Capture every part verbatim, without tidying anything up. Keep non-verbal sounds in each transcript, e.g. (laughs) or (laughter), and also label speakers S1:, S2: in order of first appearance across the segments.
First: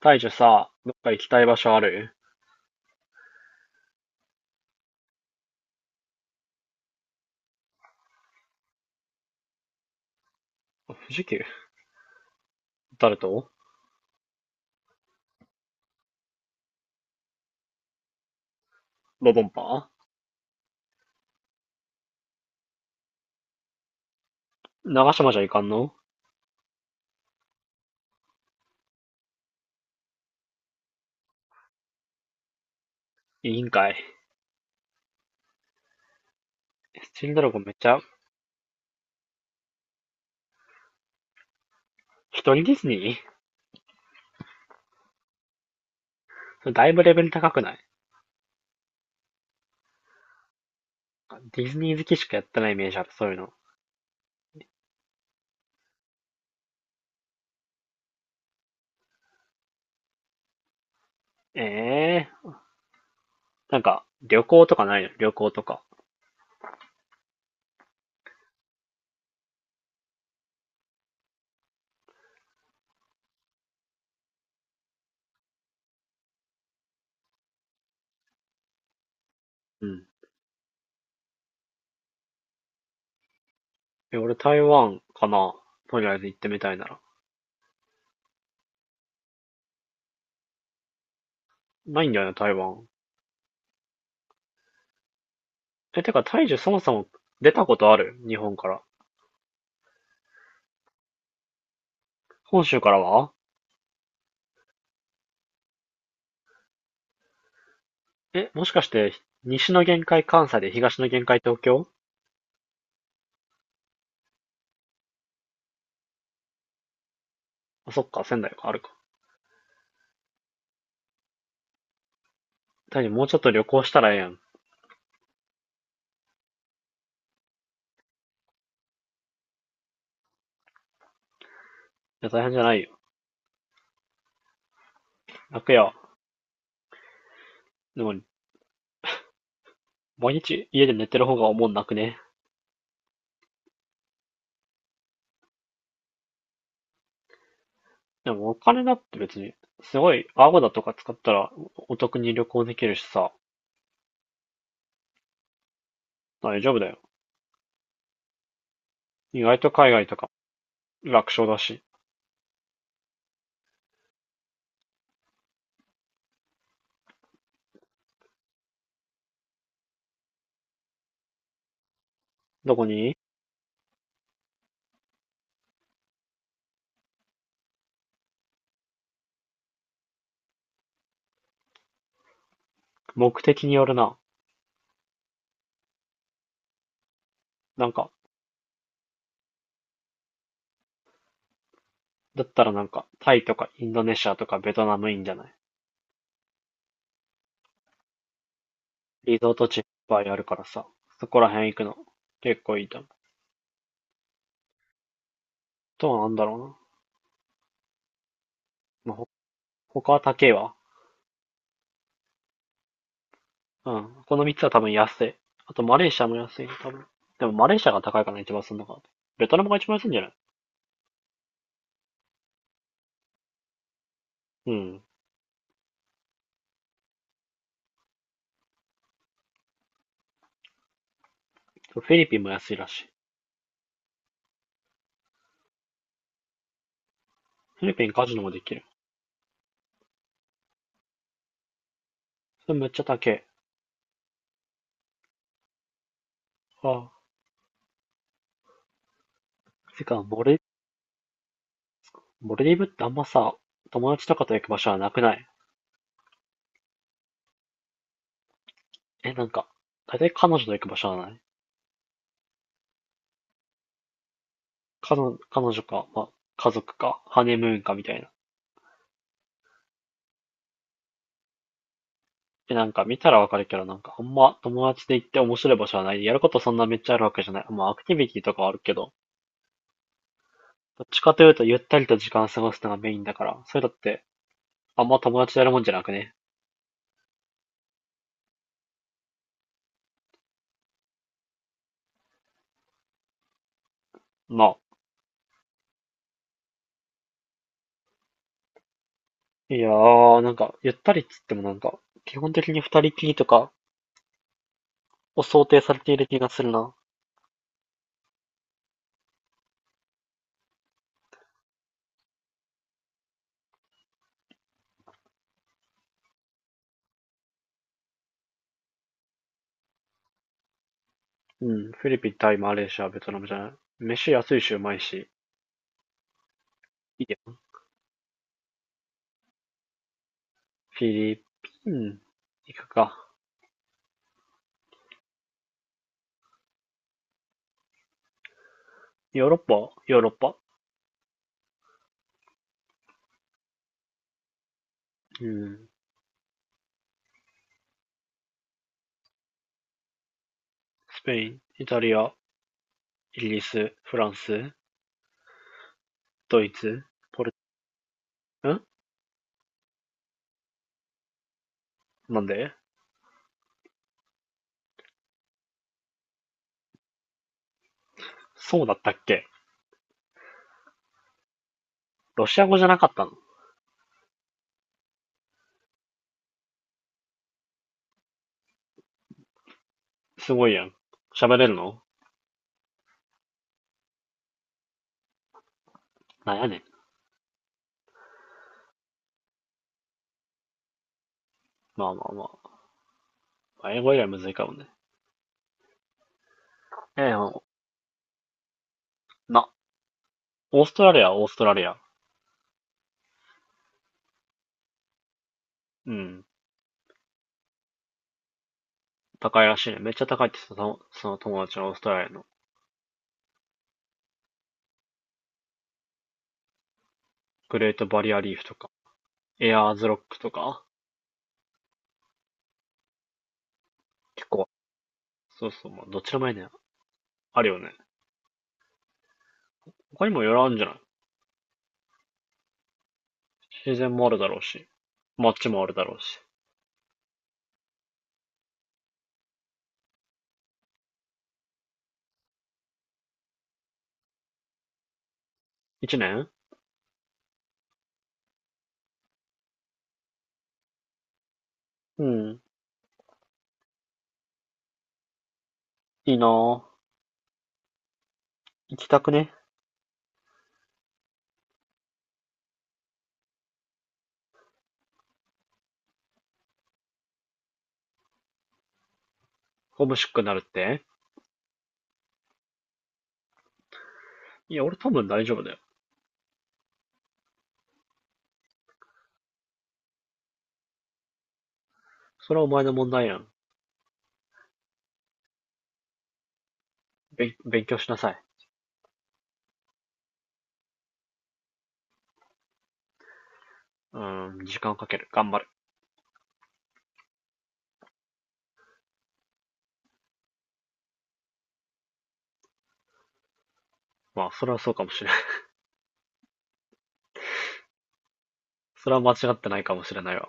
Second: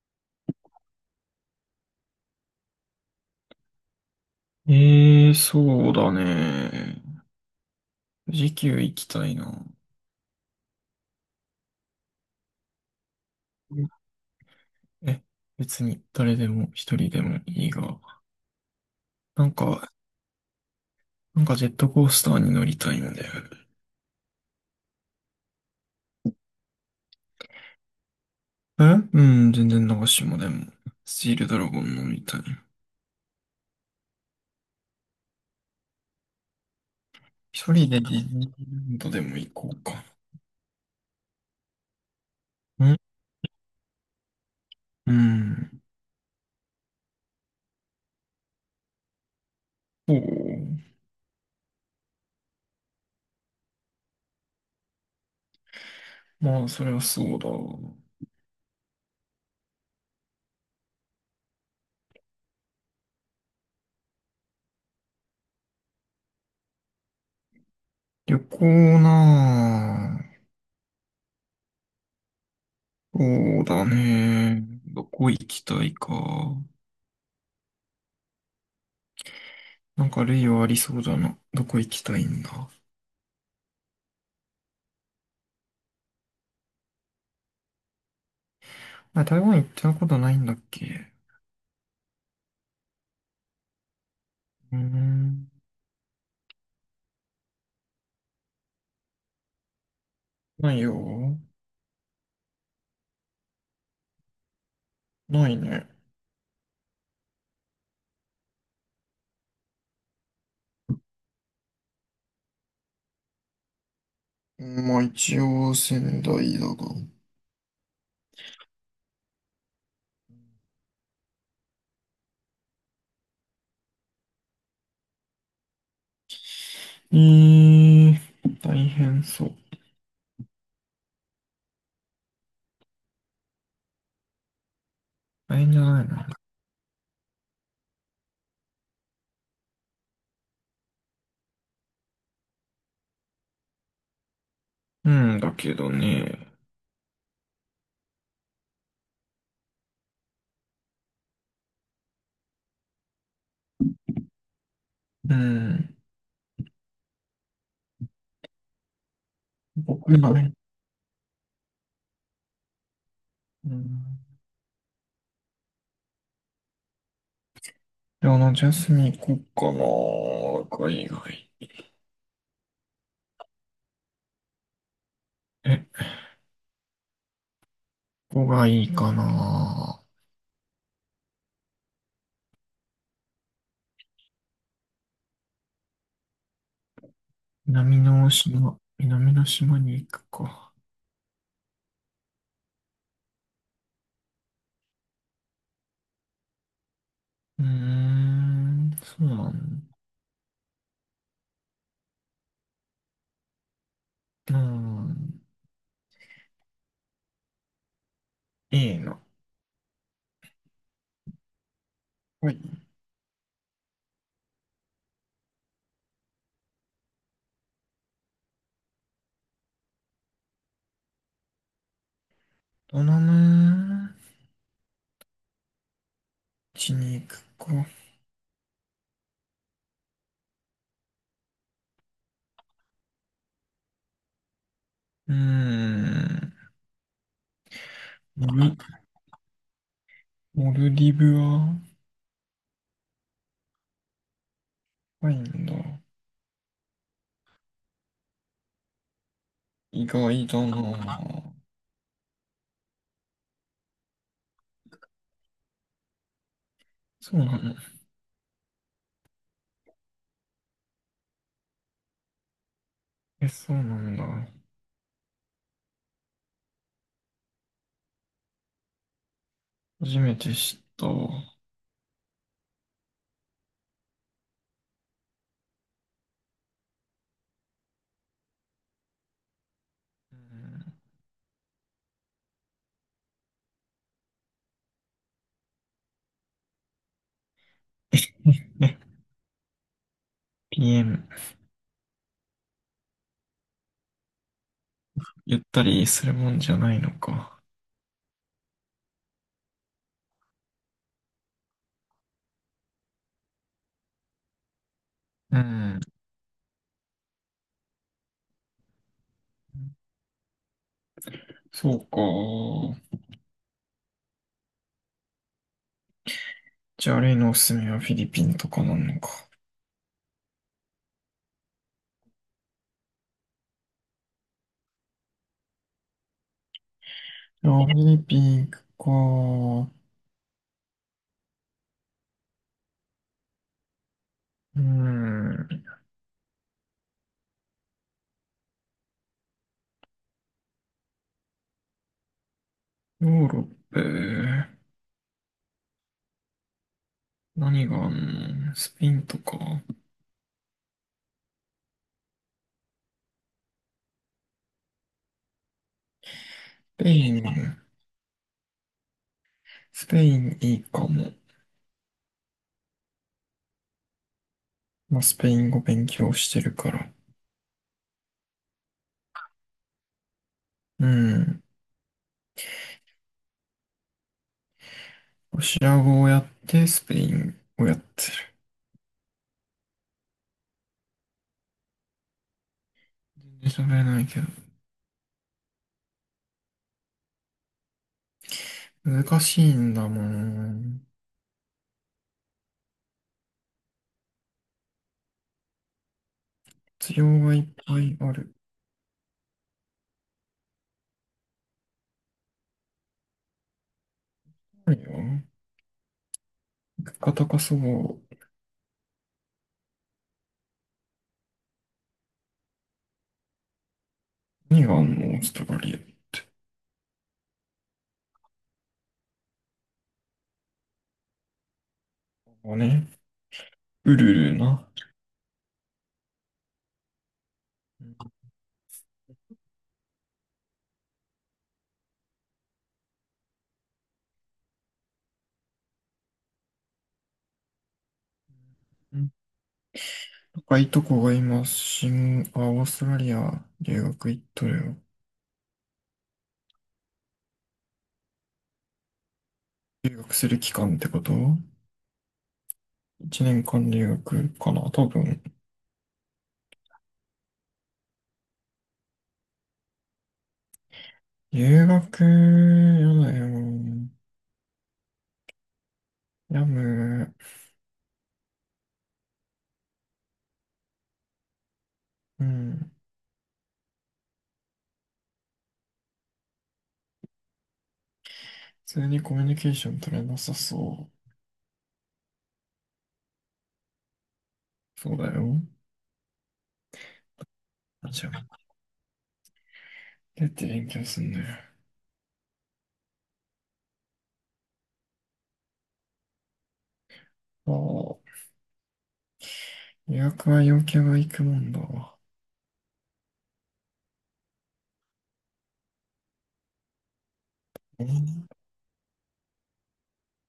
S1: 大樹さ、どっか行きたい場所ある？
S2: ええ、そうだね。富士急行きたいな。
S1: 富士急。誰と？
S2: え、別に誰でも一人でもいいが。
S1: ロボ
S2: な
S1: ン
S2: ん
S1: パ。
S2: か、なんかジェットコースターに乗りたいんだよ。
S1: 長島じゃいかんの？
S2: えうん、全然長島でも。スチールドラゴン乗りたい。
S1: いいんかい。スチールドラゴンめ
S2: 一
S1: っち
S2: 人で
S1: ゃ。
S2: ディズニーランドでも行こうか。
S1: 一人ディ
S2: う
S1: ズニ
S2: ん
S1: ー？
S2: うん。
S1: だいぶレベル高くない？
S2: そう。
S1: ディズニー好きしかやってないイメージある、そういうの。
S2: まあ、それはそうだ。
S1: ええー、なんか、旅行とかないの？旅行とか。
S2: 旅行なあ、そうだね。どこ行きたいか。
S1: う
S2: な
S1: ん。
S2: んか類はありそうだな。どこ行きたいんだ。
S1: え、俺台湾かな。とりあえず行ってみたいなら。
S2: あ、台湾行ったことないんだっけ？
S1: ないんだよね、台湾。
S2: うーん。
S1: え、てか、大樹そもそも出たことある日本から？
S2: ないよ。
S1: 本州からは？
S2: ないね。
S1: え、もしかして、西の限界関西で東の限界東京？
S2: まあ一応仙台だが。
S1: あ、そっか、仙台か、あるか。単にもうちょっと旅行したらええやん。い
S2: えー、大変そう。
S1: や、大変じゃないよ。
S2: 大変
S1: 楽
S2: じゃ
S1: やわ。
S2: ないな。
S1: でも、毎日家で寝てる方がおもんなくね？
S2: うんだけどね。
S1: でも、お金だって別に、すごい、アゴだとか使ったらお得に旅行できるしさ、
S2: うん。
S1: 大丈夫だよ。意外と海外と
S2: 僕
S1: か、
S2: がね。
S1: 楽勝だし。
S2: うん。でもあの、ジャスミン行こっかな。海外。
S1: どこに？
S2: え、ここがいいかな。
S1: 目的によるな。なん
S2: 南
S1: か、
S2: の島、南の島に行くか。
S1: だったらなんか、タイとかインドネシアとかベトナムいいんじゃない？
S2: うーん、そう
S1: リ
S2: な
S1: ゾート地いっ
S2: ん
S1: ぱいあるからさ、そこら辺行くの、結構いいと思う。
S2: だ。うん、
S1: とはなんだろうな。
S2: いい
S1: まあ、
S2: な。
S1: ほ他は高えわ。
S2: はい。
S1: うん。このみっつは多分安い。あとマレーシアも安いね、多分。でもマレーシアが高いかな、一番すんのかな。ベトナムが一番安いんじゃない？
S2: どナな
S1: うん。
S2: ちに行くか。
S1: フィリピンも安いらしい。
S2: うーん、
S1: フィリピンカジノも
S2: モ
S1: でき
S2: ル、
S1: る。
S2: モルディブは、
S1: それめっちゃ高い。
S2: 高いんだ。
S1: ああ。て
S2: 意
S1: か、モ
S2: 外
S1: レ、
S2: だなぁ。
S1: モレディブってあんまさ、友達とかと行く場所はなくない？
S2: そうなの。
S1: え、なんか、大体彼女と行く場所はない？
S2: え、そうなんだ。
S1: 彼女、彼女か、まあ、家族か、ハネムーンかみたいな。
S2: 初めて知ったわ。
S1: え、なんか見たらわかるけど、なんかあんま友達で行って面白い場所はない。やることそんなめっちゃあるわけじゃない。まあ、アクティビティとかはあるけど、
S2: うん。
S1: どっちかというとゆったりと時間を過ごすのがメインだから、そういうのってあんま友達とやるもんじゃなくね。
S2: (laughs) ピーエム、ピーエム、
S1: ま
S2: ゆったりするもんじゃないのか。
S1: あ、いやー、なんか、ゆったりっつってもなんか、基本的に二人きりとかを
S2: う
S1: 想定され
S2: ん、
S1: ている気がするな。
S2: そうか。じゃあ、例のおすすめはフィリピンとかなのか。
S1: うん、フィリピン、タイ、マレーシア、ベトナムじゃない。飯安いしうまいし、いいよ。
S2: あ、フィリピンか。う
S1: フィリピン、行くか。
S2: ん。
S1: ヨーロッパ、ヨーロッパ。
S2: ヨーロッパ、
S1: うん、
S2: 何があんの？スペインとか。
S1: スペイン、イタリア、イギリス、フランス、ドイツ。
S2: スペイ
S1: ポ
S2: ン、
S1: ル、ん
S2: スペインいいかも。
S1: なんで？
S2: まあ、スペイン語勉強してるから。
S1: そうだったっけ？
S2: うん。
S1: ロシア語じゃなかったの？
S2: ロシア語をやって、スペインをやってる。
S1: すごいやん。喋れるの？
S2: 全然喋れないけど。
S1: なんやねん。
S2: 難しいんだもん。
S1: まあまあまあ。英語以外むずいかもね。
S2: 必
S1: え
S2: 要
S1: え
S2: がい
S1: ほ
S2: っぱいある。
S1: んな、オーストラリアはオーストラリア。
S2: ないよ。
S1: うん。
S2: 物価高そう。
S1: 高いらしいね。めっちゃ高いって言ってたその、その友達のオーストラリアの。
S2: 何があんの？オーストラリア。
S1: グレートバリアリーフとか、エアーズロックとか、
S2: ここね。ウル
S1: 結
S2: ル
S1: 構、
S2: な。
S1: そうそう、まあ、どっちらもいいね。あるよね。他にもいろいろあるんじゃない？自然もあるだろうし、街もあるだろうし。
S2: 若いとこが今、新、あ、オーストラリア留学行っとるよ。
S1: 一年？
S2: 留学する期間ってこと？
S1: うん。
S2: いちねんかん留学かな多分。
S1: いいなぁ。行きたくね？
S2: 留学、やだよ。やむ。
S1: ホームシックになるって？
S2: うん。普
S1: いや、俺多分大丈夫だよ。
S2: 通にコミュニケーション取れなさそ
S1: それはお前の問題やん。
S2: う。そうだよ。
S1: べん勉強し
S2: あ、
S1: な
S2: じ
S1: さ
S2: ゃあ、
S1: い。
S2: どうやって勉強すんのよ。
S1: うーん、時間をかける。頑張る。
S2: ああ、留学は陽キャが行くもんだわ。
S1: まあ、それはそうかもしれない。
S2: うん。
S1: (laughs) それは間違ってないかもしれないわ。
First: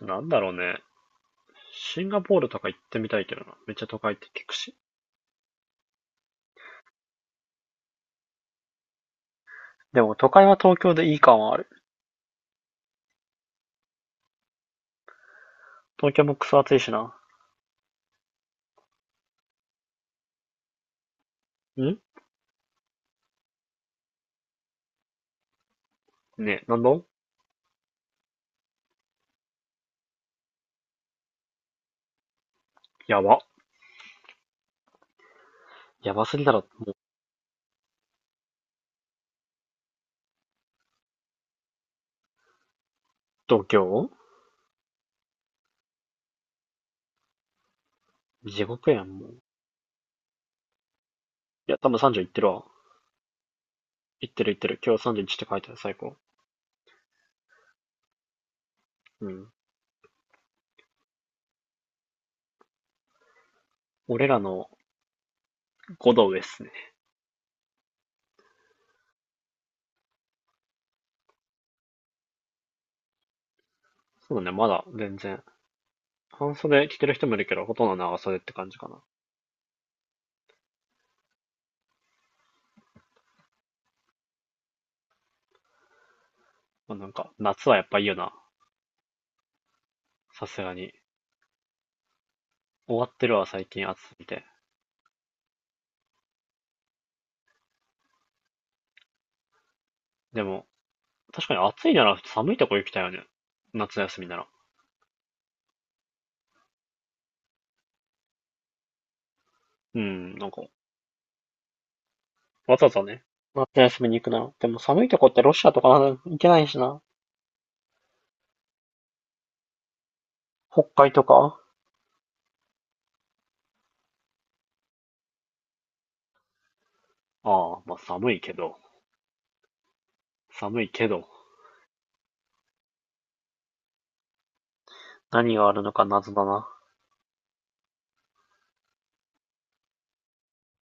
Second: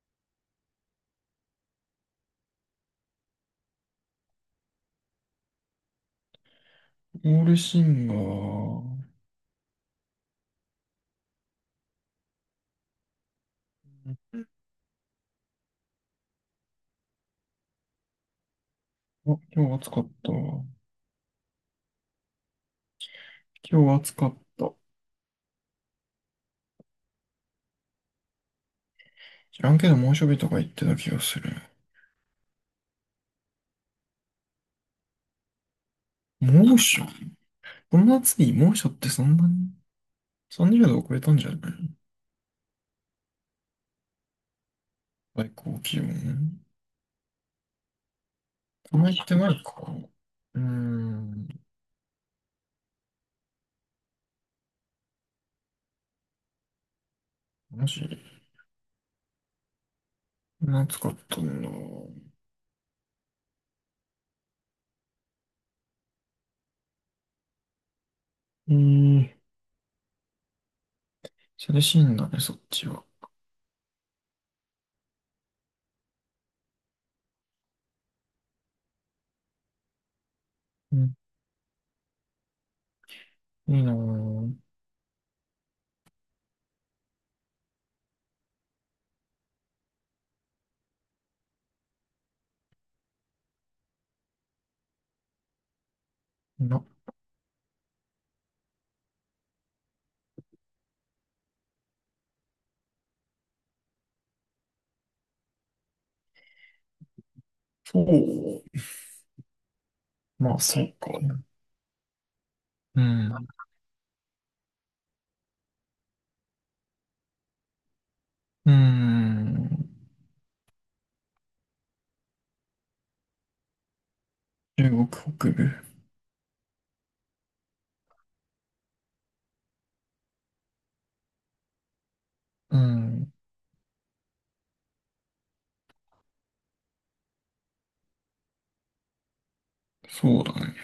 S1: なんだろうね。シンガポールとか行ってみたいけどな。めっちゃ都会って聞くし。
S2: オールシンガー。
S1: でも都会は東京でいい感はある。東京もクソ暑いしな。
S2: あ、今日暑かったわ。
S1: ん。
S2: 今日暑かった。
S1: ねえ、なんだ？
S2: 知らんけど猛暑日とか言ってた気がする。
S1: やば。やばすぎだろ。
S2: 猛暑、この夏に猛暑ってそんなに？ さんじゅう 度を超えたんじゃない？
S1: 東京？
S2: 最高気温。
S1: 地獄
S2: こ
S1: や
S2: の
S1: ん、
S2: 言っ
S1: もう。
S2: て
S1: い
S2: ないか。うーん。
S1: や、多分さんじゅう行ってるわ。行ってる行ってる。今日さんじゅういちって書いてある、最高。
S2: マジ
S1: うん。
S2: 暑かったんだ。
S1: 俺らのごど上っすね。
S2: えー、涼しいんだね、そっちは。
S1: そうだね、まだ全然。半袖着てる人もいるけど、ほとんど長袖って感じかな。
S2: うん、いいなぁ。
S1: まあ、なんか、夏はやっぱいいよな。さすがに。終わってるわ、最近暑すぎて。
S2: な、
S1: でも、確かに暑いなら寒いとこ行きたいよね。夏休みなら。
S2: そう。
S1: うん、なん
S2: まあ、
S1: か、
S2: そうか。
S1: わざわ
S2: う
S1: ざね。
S2: ん。
S1: 夏休みに行くなら。でも寒いとこってロシアとかなんか行けないしな。
S2: うーん。
S1: 北海とか。
S2: 中国北部。
S1: ああ、まあ寒いけど、寒いけど、
S2: うん。
S1: 何があるのか謎だな。
S2: そうだね。